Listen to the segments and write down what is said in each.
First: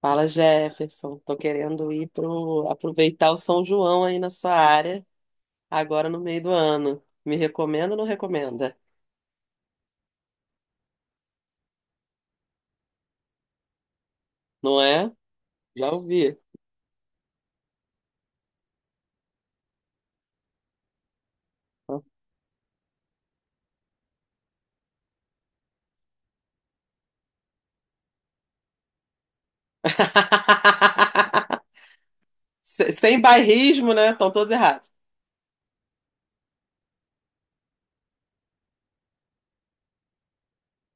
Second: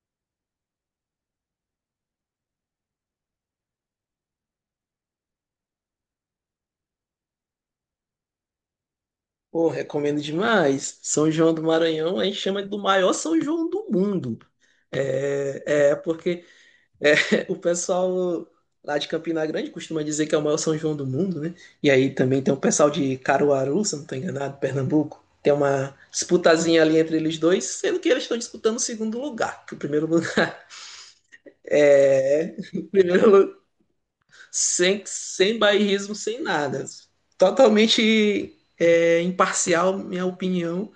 Fala, Jefferson. Tô querendo ir pro aproveitar o São João aí na sua área, agora no meio do ano. Me recomenda ou não recomenda? Pô, recomendo demais. São João do Maranhão, a gente chama do maior São João do mundo. Não é? É, Já é ouvi. porque é, o pessoal lá de Campina Grande costuma dizer que é o maior São João do mundo, né? E aí também tem o pessoal de Caruaru, se eu não estou enganado, Pernambuco. Tem uma disputazinha ali entre eles dois, sendo que eles estão disputando o segundo lugar. Que o primeiro lugar é. o Sem Primeiro, lu- bairrismo, né? Estão todos errados. sem bairrismo, sem nada. Totalmente imparcial, minha opinião.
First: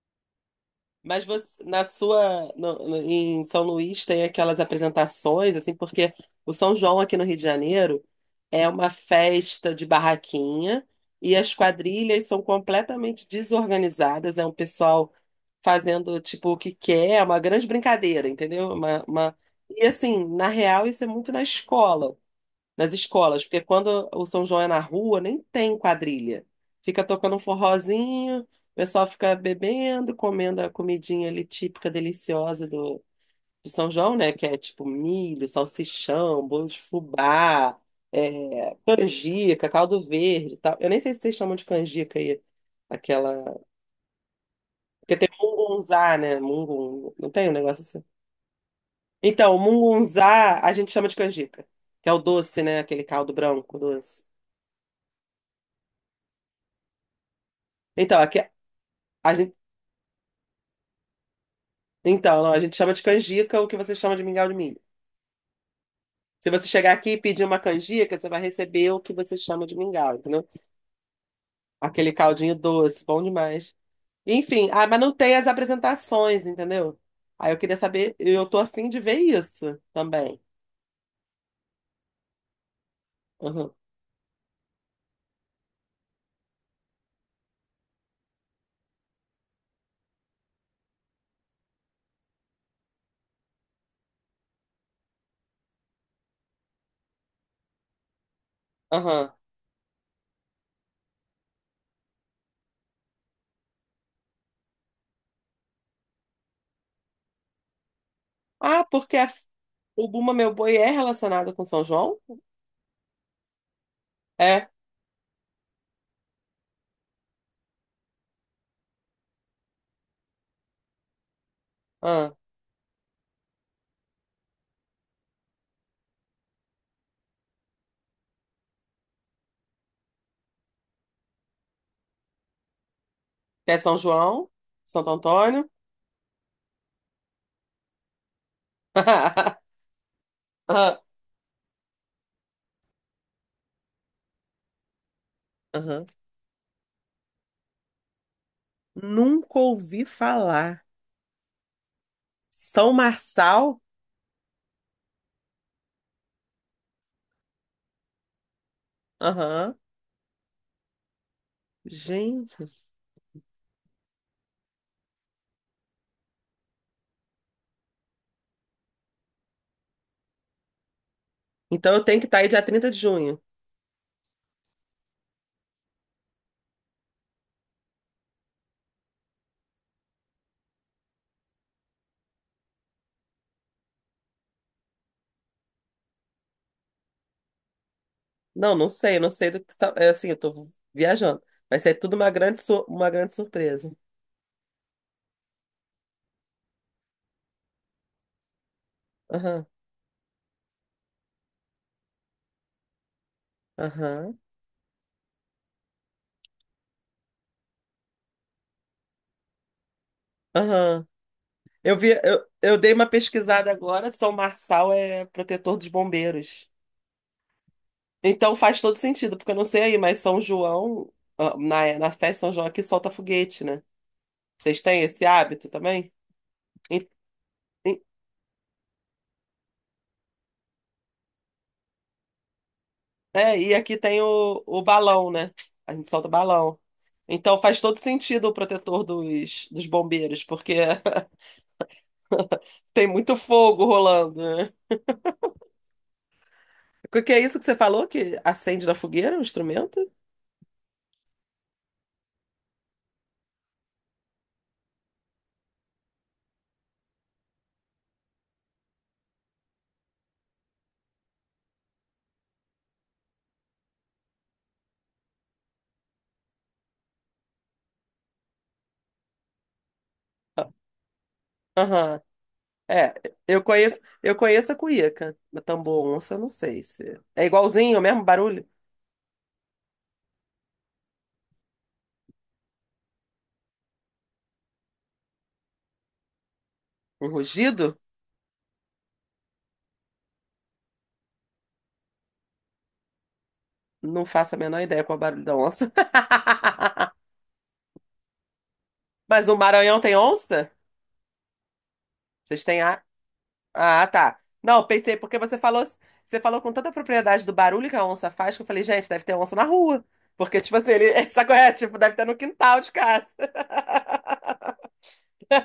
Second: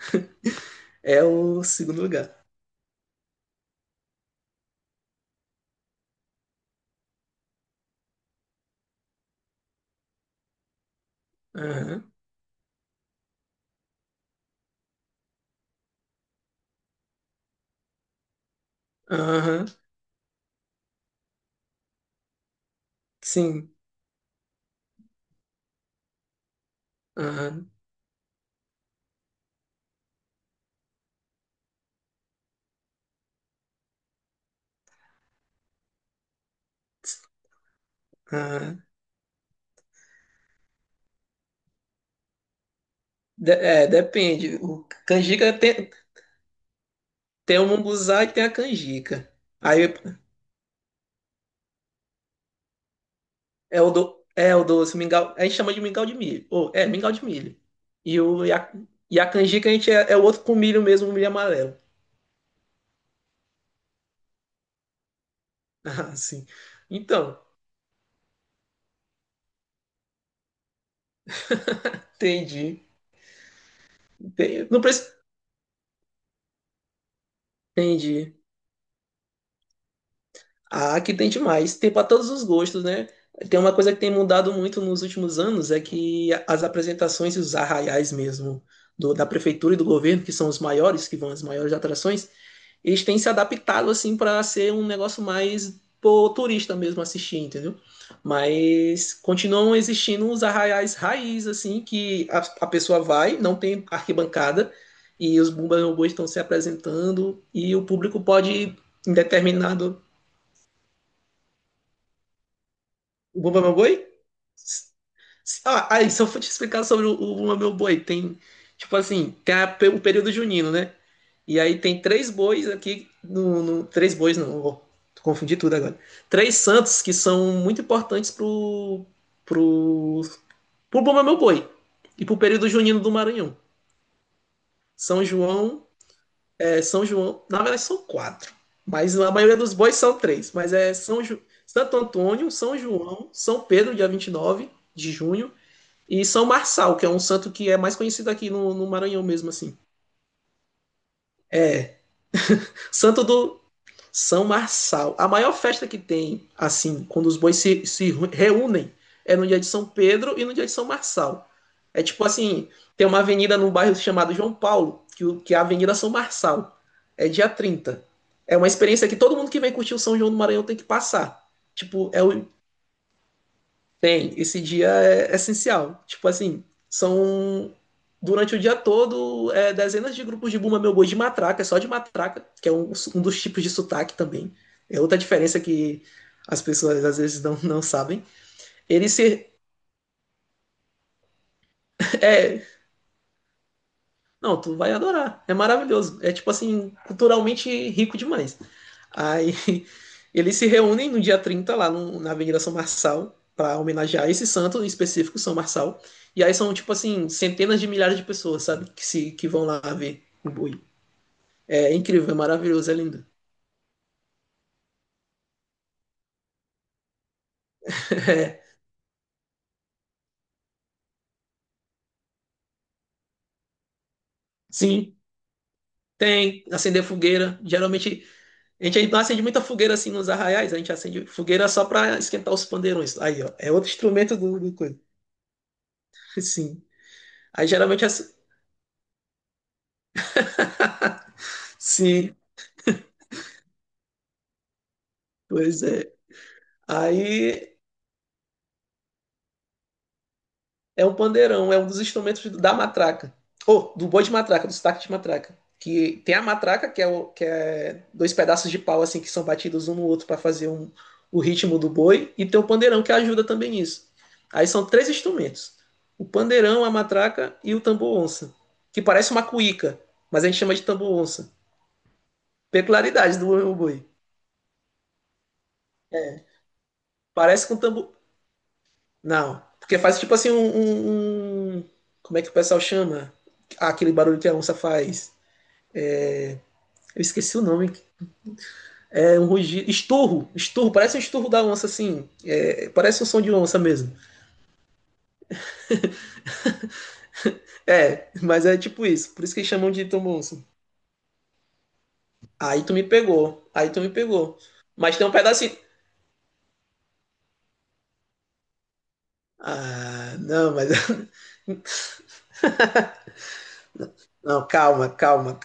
É Mas você, o na segundo lugar. sua, no- no- em São Luís tem aquelas apresentações, assim, porque o São João aqui no Rio de Janeiro é uma festa de barraquinha e as Aham, quadrilhas são completamente desorganizadas, é um pessoal fazendo, tipo, o que quer, é uma grande brincadeira, entendeu? Aham, E, assim, na real, isso é muito na escola nas escolas, porque sim, quando o São João é na rua, nem tem quadrilha. Fica tocando um aham, forrozinho, o pessoal fica bebendo, comendo a comidinha ali típica, deliciosa de São João, né? Que é tipo milho, salsichão, bolo de fubá, aham. canjica, caldo verde e tal. Eu nem sei se vocês chamam de canjica aí, aquela... É, depende. O Porque tem canjica tem mungunzá, né? Mungun... Não tem um tem o negócio assim? munguzá e tem a canjica. Então, o Aí mungunzá a gente chama de canjica, que é o doce, né? Aquele caldo branco é o, doce. do, é o doce, mingau. A gente chama de mingau de milho. Ou, mingau de milho. Então, E, aqui, o, e, a, e a a gente, canjica a gente é o outro com milho mesmo, o milho amarelo. então, não, a gente chama de canjica o que você chama de mingau de milho. Ah, sim. Se você chegar aqui e Então, pedir uma canjica, você vai receber o que você chama de mingau, entendeu? Aquele caldinho entendi. doce, bom demais. Entendi. Enfim, Não ah, mas precisa. não tem as apresentações, entendeu? Aí eu queria saber, Entendi. eu tô afim de ver isso também. Ah, que tem demais. Tem para todos os gostos, né? Tem Uhum, uma coisa que tem mudado muito nos últimos anos é que as apresentações e os arraiais mesmo da prefeitura e do governo, que são os maiores, que vão as maiores atrações, eles têm se adaptado assim para ser um negócio mais pro turista mesmo assistir, entendeu? Mas aham. continuam existindo os arraiais raiz assim que a pessoa vai, não tem arquibancada e os bumba-meu-boi estão se apresentando e o público pode Ah, em determinado. o Buma Meu Boi é relacionado com São João? O Bumba Meu Boi? É. Ah, aí, só eu te explicar sobre o Bumba Meu Boi, tem, tipo assim, tem o período junino, né? E aí tem três Ah, bois aqui, três bois não, ó, confundi tudo agora. Três santos que são muito importantes pro, pro Bumba Meu Boi e pro período junino do Maranhão. é São João, Santo São Antônio. João, na verdade são quatro, mas a maioria dos bois são três, mas é Ah, Santo Antônio, São João, São Pedro, dia 29 de junho, aham. e São Marçal, que é um santo que é mais conhecido aqui no Maranhão mesmo, Nunca assim. ouvi falar. É, São santo do Marçal? São Marçal. A maior festa que tem, assim, quando os bois se reúnem, é no dia de Aham. São Pedro e no dia de São Marçal. É tipo assim, Gente. tem uma avenida no bairro chamado João Paulo, que é a Avenida São Marçal. É dia 30. É uma experiência que todo mundo que vem curtir o São João do Maranhão tem que passar. Então eu Tipo, tenho que estar aí dia 30 de junho. Esse dia é essencial. Tipo assim, são durante o dia todo dezenas de grupos de Bumba Meu Boi de matraca, é só de matraca, que é um dos tipos de sotaque também. É outra diferença que as pessoas às vezes não sabem. Não, não Ele sei, não se. sei do que está. É assim, eu tô viajando. Vai ser tudo uma grande, É, uma grande surpresa. não, tu vai adorar. É maravilhoso. É tipo assim, culturalmente rico demais. Aí Aham, eles se reúnem no dia 30 lá na Avenida São Marçal para homenagear aham, esse santo em específico, São Marçal. E aí são, tipo assim, centenas de milhares de pessoas, sabe? Que, se, que vão lá ver o boi. aham. É Eu vi, incrível, é eu maravilhoso, dei é uma lindo. pesquisada agora, São Marçal é protetor dos bombeiros. Então É, faz todo sentido, porque eu não sei aí, mas São João, ah, na festa de São João aqui solta foguete, né? Vocês têm sim, esse hábito também? tem. Acender En- fogueira. en- Geralmente, a gente não acende muita fogueira assim nos arraiais, a gente acende fogueira só para esquentar os pandeirões. Aí, ó, É, é e outro aqui tem instrumento do, do o coisa. balão, né? A gente solta o balão. Sim. Então Aí, faz todo geralmente. Sentido o protetor dos bombeiros, porque Sim, tem muito fogo rolando, né? pois é. O que que é isso que você Aí, falou que acende na fogueira, o instrumento? é um pandeirão, é um dos instrumentos da matraca. Ou do boi de matraca, do sotaque de matraca. Que tem a matraca, que é dois pedaços de pau assim que são batidos um no outro para fazer o ritmo do boi, e tem o pandeirão que ajuda também nisso. Aí são três instrumentos: o pandeirão, a matraca e o tambor onça, que parece uma cuíca, mas a gente Ah, chama de tambor onça. aham. É, Peculiaridade do boi. Eu conheço a cuíca, da tambor onça, eu não sei se. É Parece com igualzinho, o tambor. mesmo barulho? Não, porque faz tipo assim um. Como é que o pessoal chama? Aquele barulho que a onça faz. Eu Um esqueci o nome. rugido? É um rugido. Estorro. Estorro. Parece um estorro da onça, assim. É, parece um som de onça mesmo. Não faço a menor ideia qual é o barulho da onça. É, mas é tipo isso. Por Mas isso o que eles chamam Maranhão de tem tomonça. onça? Vocês têm, Aí tu me pegou. Aí tu ah, me tá. pegou. Não, pensei, Mas tem um porque pedacinho. Você falou com tanta propriedade do barulho que a onça faz, que eu falei, gente, deve ter onça na rua. Ah, Porque, não, tipo mas. assim, ele, sabe qual é? Tipo, deve ter no quintal de casa. Não, calma, calma.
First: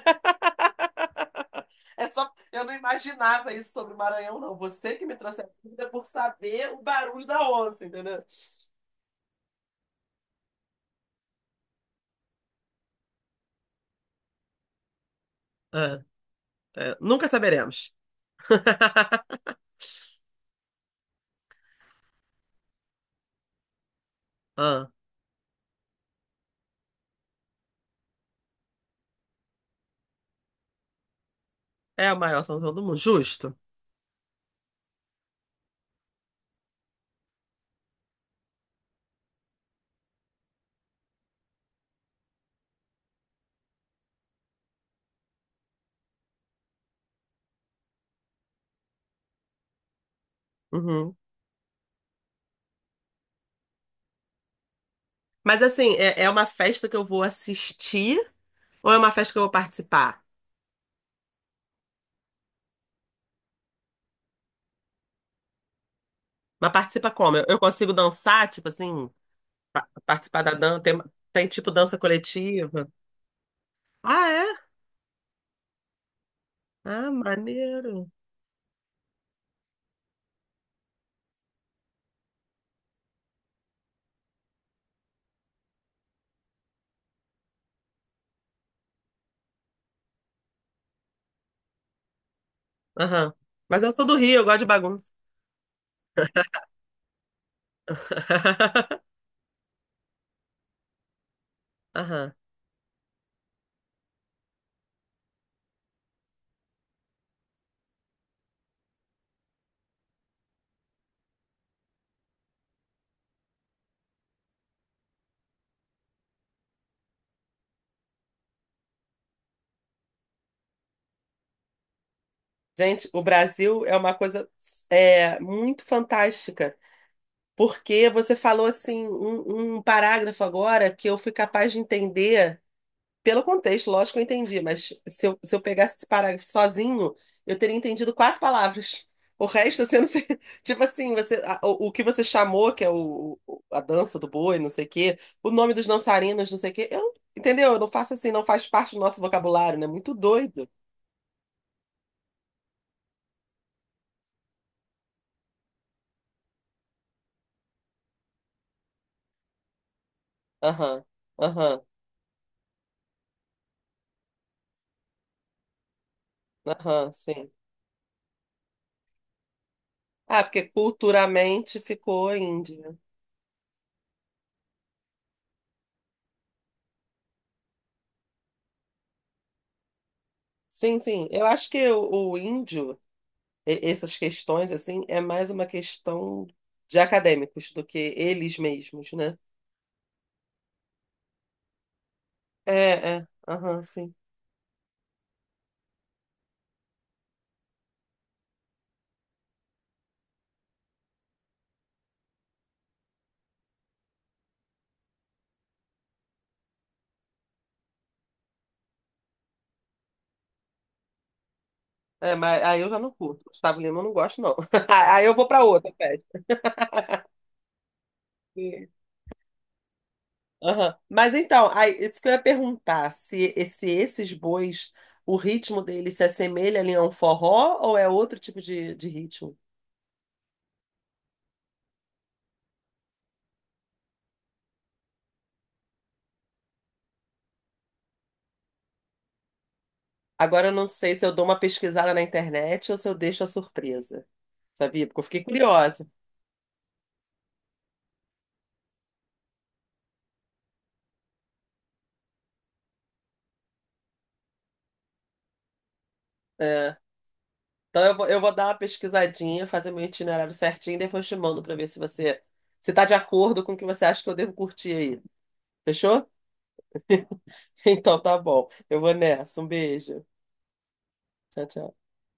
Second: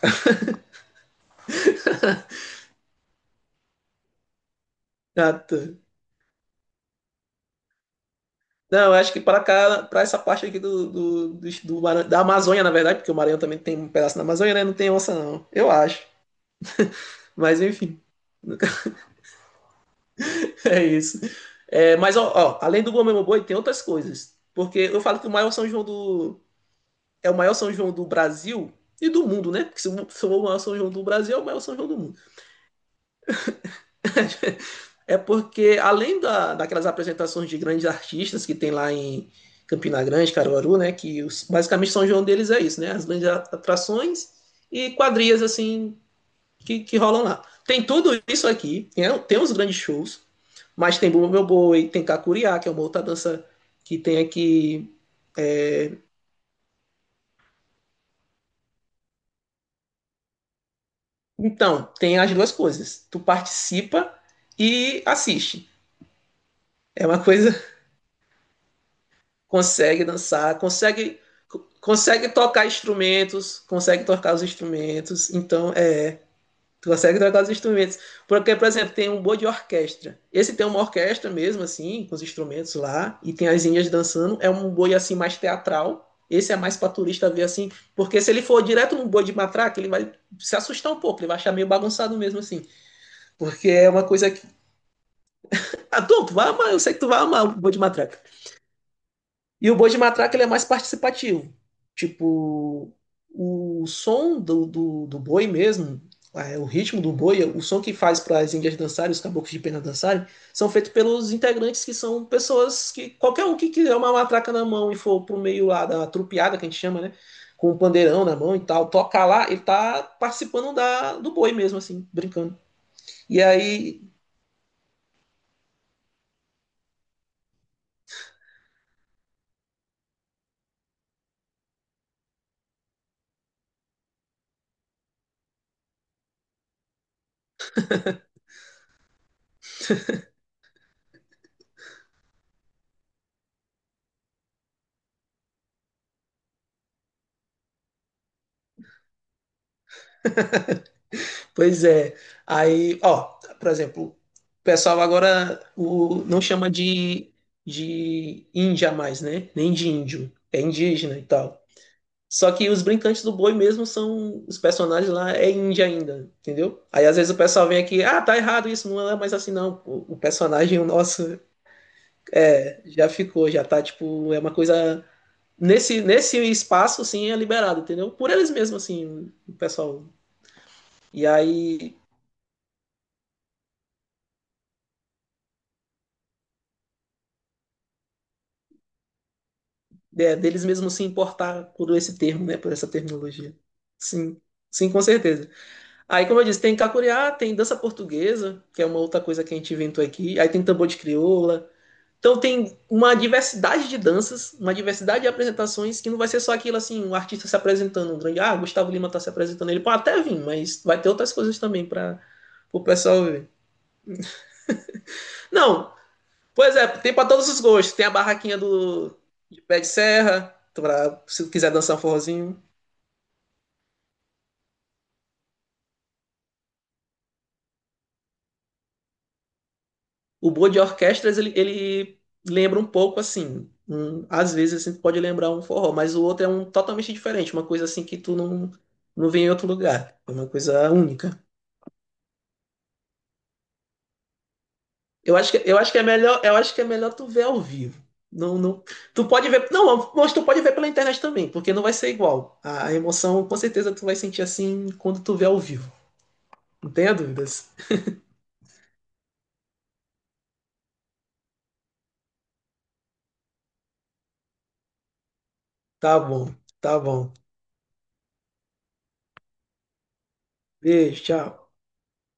É só, eu não imaginava isso sobre o Maranhão, não. Você que me trouxe Calma. a dúvida por saber o barulho da onça, entendeu? Não, eu acho que para cá, para essa parte aqui do da Amazônia, na verdade, porque o Maranhão também tem um pedaço da Amazônia, né? Não tem onça, não. Eu acho. É, é, nunca Mas saberemos. enfim. É isso. É, mas, ó, além do Gomes Boi, tem outras coisas. Porque Ah, eu falo que o maior São João do. É o maior São João do Brasil e do mundo, né? Porque se o maior São João do Brasil, é o maior São João do é a mundo. maior sanção do mundo, justo. É porque, além daquelas apresentações de grandes artistas que tem lá em Campina Grande, Caruaru, né? Que basicamente São João deles é isso, né? As grandes atrações e quadrilhas, assim, que rolam lá. Tem tudo isso aqui, né? Tem os grandes shows. Mas tem Uhum. Bumba Meu Boi, tem Kakuriá, que é uma outra dança que tem aqui. Mas assim, é uma festa que eu vou assistir ou é uma festa que eu vou participar? Então, tem as duas coisas. Tu participa e assiste. Mas É participa uma como? Coisa, Eu consigo dançar, tipo assim, consegue participar da dançar, dança? Consegue Tem tipo dança consegue tocar coletiva? instrumentos, consegue Ah, tocar os é? instrumentos. Então, tu Ah, consegue tocar os instrumentos. maneiro. Porque, por exemplo, tem um boi de orquestra. Esse tem uma orquestra mesmo, assim, com os instrumentos lá, e tem as índias dançando. É um boi, assim, mais teatral. Esse é mais pra turista ver, assim, porque se ele for direto num boi de matraca, ele vai se assustar um pouco, ele vai achar meio bagunçado mesmo, assim. Aham. Porque Mas é eu uma sou do coisa Rio, que... eu gosto de bagunça. Ah, tu vai amar, eu sei que tu vai amar o boi de matraca. E o boi de matraca ele é mais participativo. Aham. Tipo, o som do boi mesmo, o ritmo do boi, o som que faz para as índias dançarem, os caboclos de pena dançarem, são feitos pelos integrantes que são pessoas que qualquer um que quiser uma matraca na mão e for pro meio lá da trupeada que a gente chama, né? Com o pandeirão na mão e tal, tocar lá, ele tá participando do boi mesmo, assim, brincando. Gente, o E Brasil é aí, uma coisa é, muito fantástica. Porque você falou assim um parágrafo agora que eu fui capaz de entender. Pelo contexto, lógico que eu entendi, mas se eu pegasse esse parágrafo sozinho, eu teria entendido quatro palavras. O resto, assim, eu não sei. Tipo assim, você, o que você chamou, que é a dança do boi, não sei o quê, o nome dos dançarinos, não sei o quê, eu, entendeu? Eu não faço assim, não faz parte do nosso vocabulário, né? Muito doido. pois é. Aí, ó, por exemplo, o pessoal agora não chama de índia mais, né? Nem de índio. É Aham, indígena e tal. aham, Só que os brincantes do boi mesmo são. Os personagens lá é índia ainda, entendeu? Aí aham, às vezes o sim. pessoal vem aqui, ah, tá errado isso, não é mais assim não. O Ah, porque personagem o nosso culturalmente ficou índio, né? já ficou, já tá tipo. É uma coisa. Nesse espaço, assim, é liberado, entendeu? Por eles mesmos, assim, o pessoal. Sim, E sim. Eu acho que aí o índio. E- essas questões, assim, é mais uma questão de acadêmicos do que eles mesmos, né? Deles mesmos se importar por esse termo, né, por essa É, é, terminologia. aham, sim. Sim, sim, com certeza. Aí, como eu disse, tem cacuriá, tem dança portuguesa, que é uma outra coisa que a gente inventou aqui. Aí tem tambor de crioula. Então tem uma diversidade de danças, uma diversidade de apresentações, que não vai ser só aquilo assim, um artista se apresentando, um grande, ah, Gustavo Lima tá se apresentando, ele pode até vir, mas vai ter outras coisas também para É, mas aí o eu já não pessoal curto. ver. Gustavo Lima eu não gosto, não. Aí eu vou para outra Não, festa. pois é, tem para todos os gostos. Tem a barraquinha Sim. do de pé de serra, Aham. pra, Mas se então, quiser aí, dançar um isso que eu ia forrozinho. perguntar, se esses bois, o ritmo deles se assemelha ali a um forró ou é outro tipo de ritmo? O boa de orquestras, ele lembra um pouco assim. Às vezes assim, tu pode lembrar um forró, mas o outro é um totalmente diferente, uma coisa assim que tu não vê em outro lugar. É uma Agora eu não coisa sei se eu única. dou uma pesquisada na internet ou se eu deixo a surpresa, sabia? Porque eu Eu fiquei acho que, eu acho que é curiosa. melhor, eu acho que é melhor tu ver ao vivo. Não, não, tu pode ver, não, mas tu pode ver pela internet também, porque não vai ser igual. A emoção, com certeza, tu vai sentir assim quando tu vê ao vivo. Não É. tenha dúvidas. Então eu vou dar uma pesquisadinha, fazer meu itinerário certinho e depois te mando para ver se você se tá de acordo com o que você acha que eu devo curtir aí. Tá Fechou? bom, tá bom. Então tá bom. Eu vou nessa. Um beijo. Beijo, Tchau, tchau. tchau.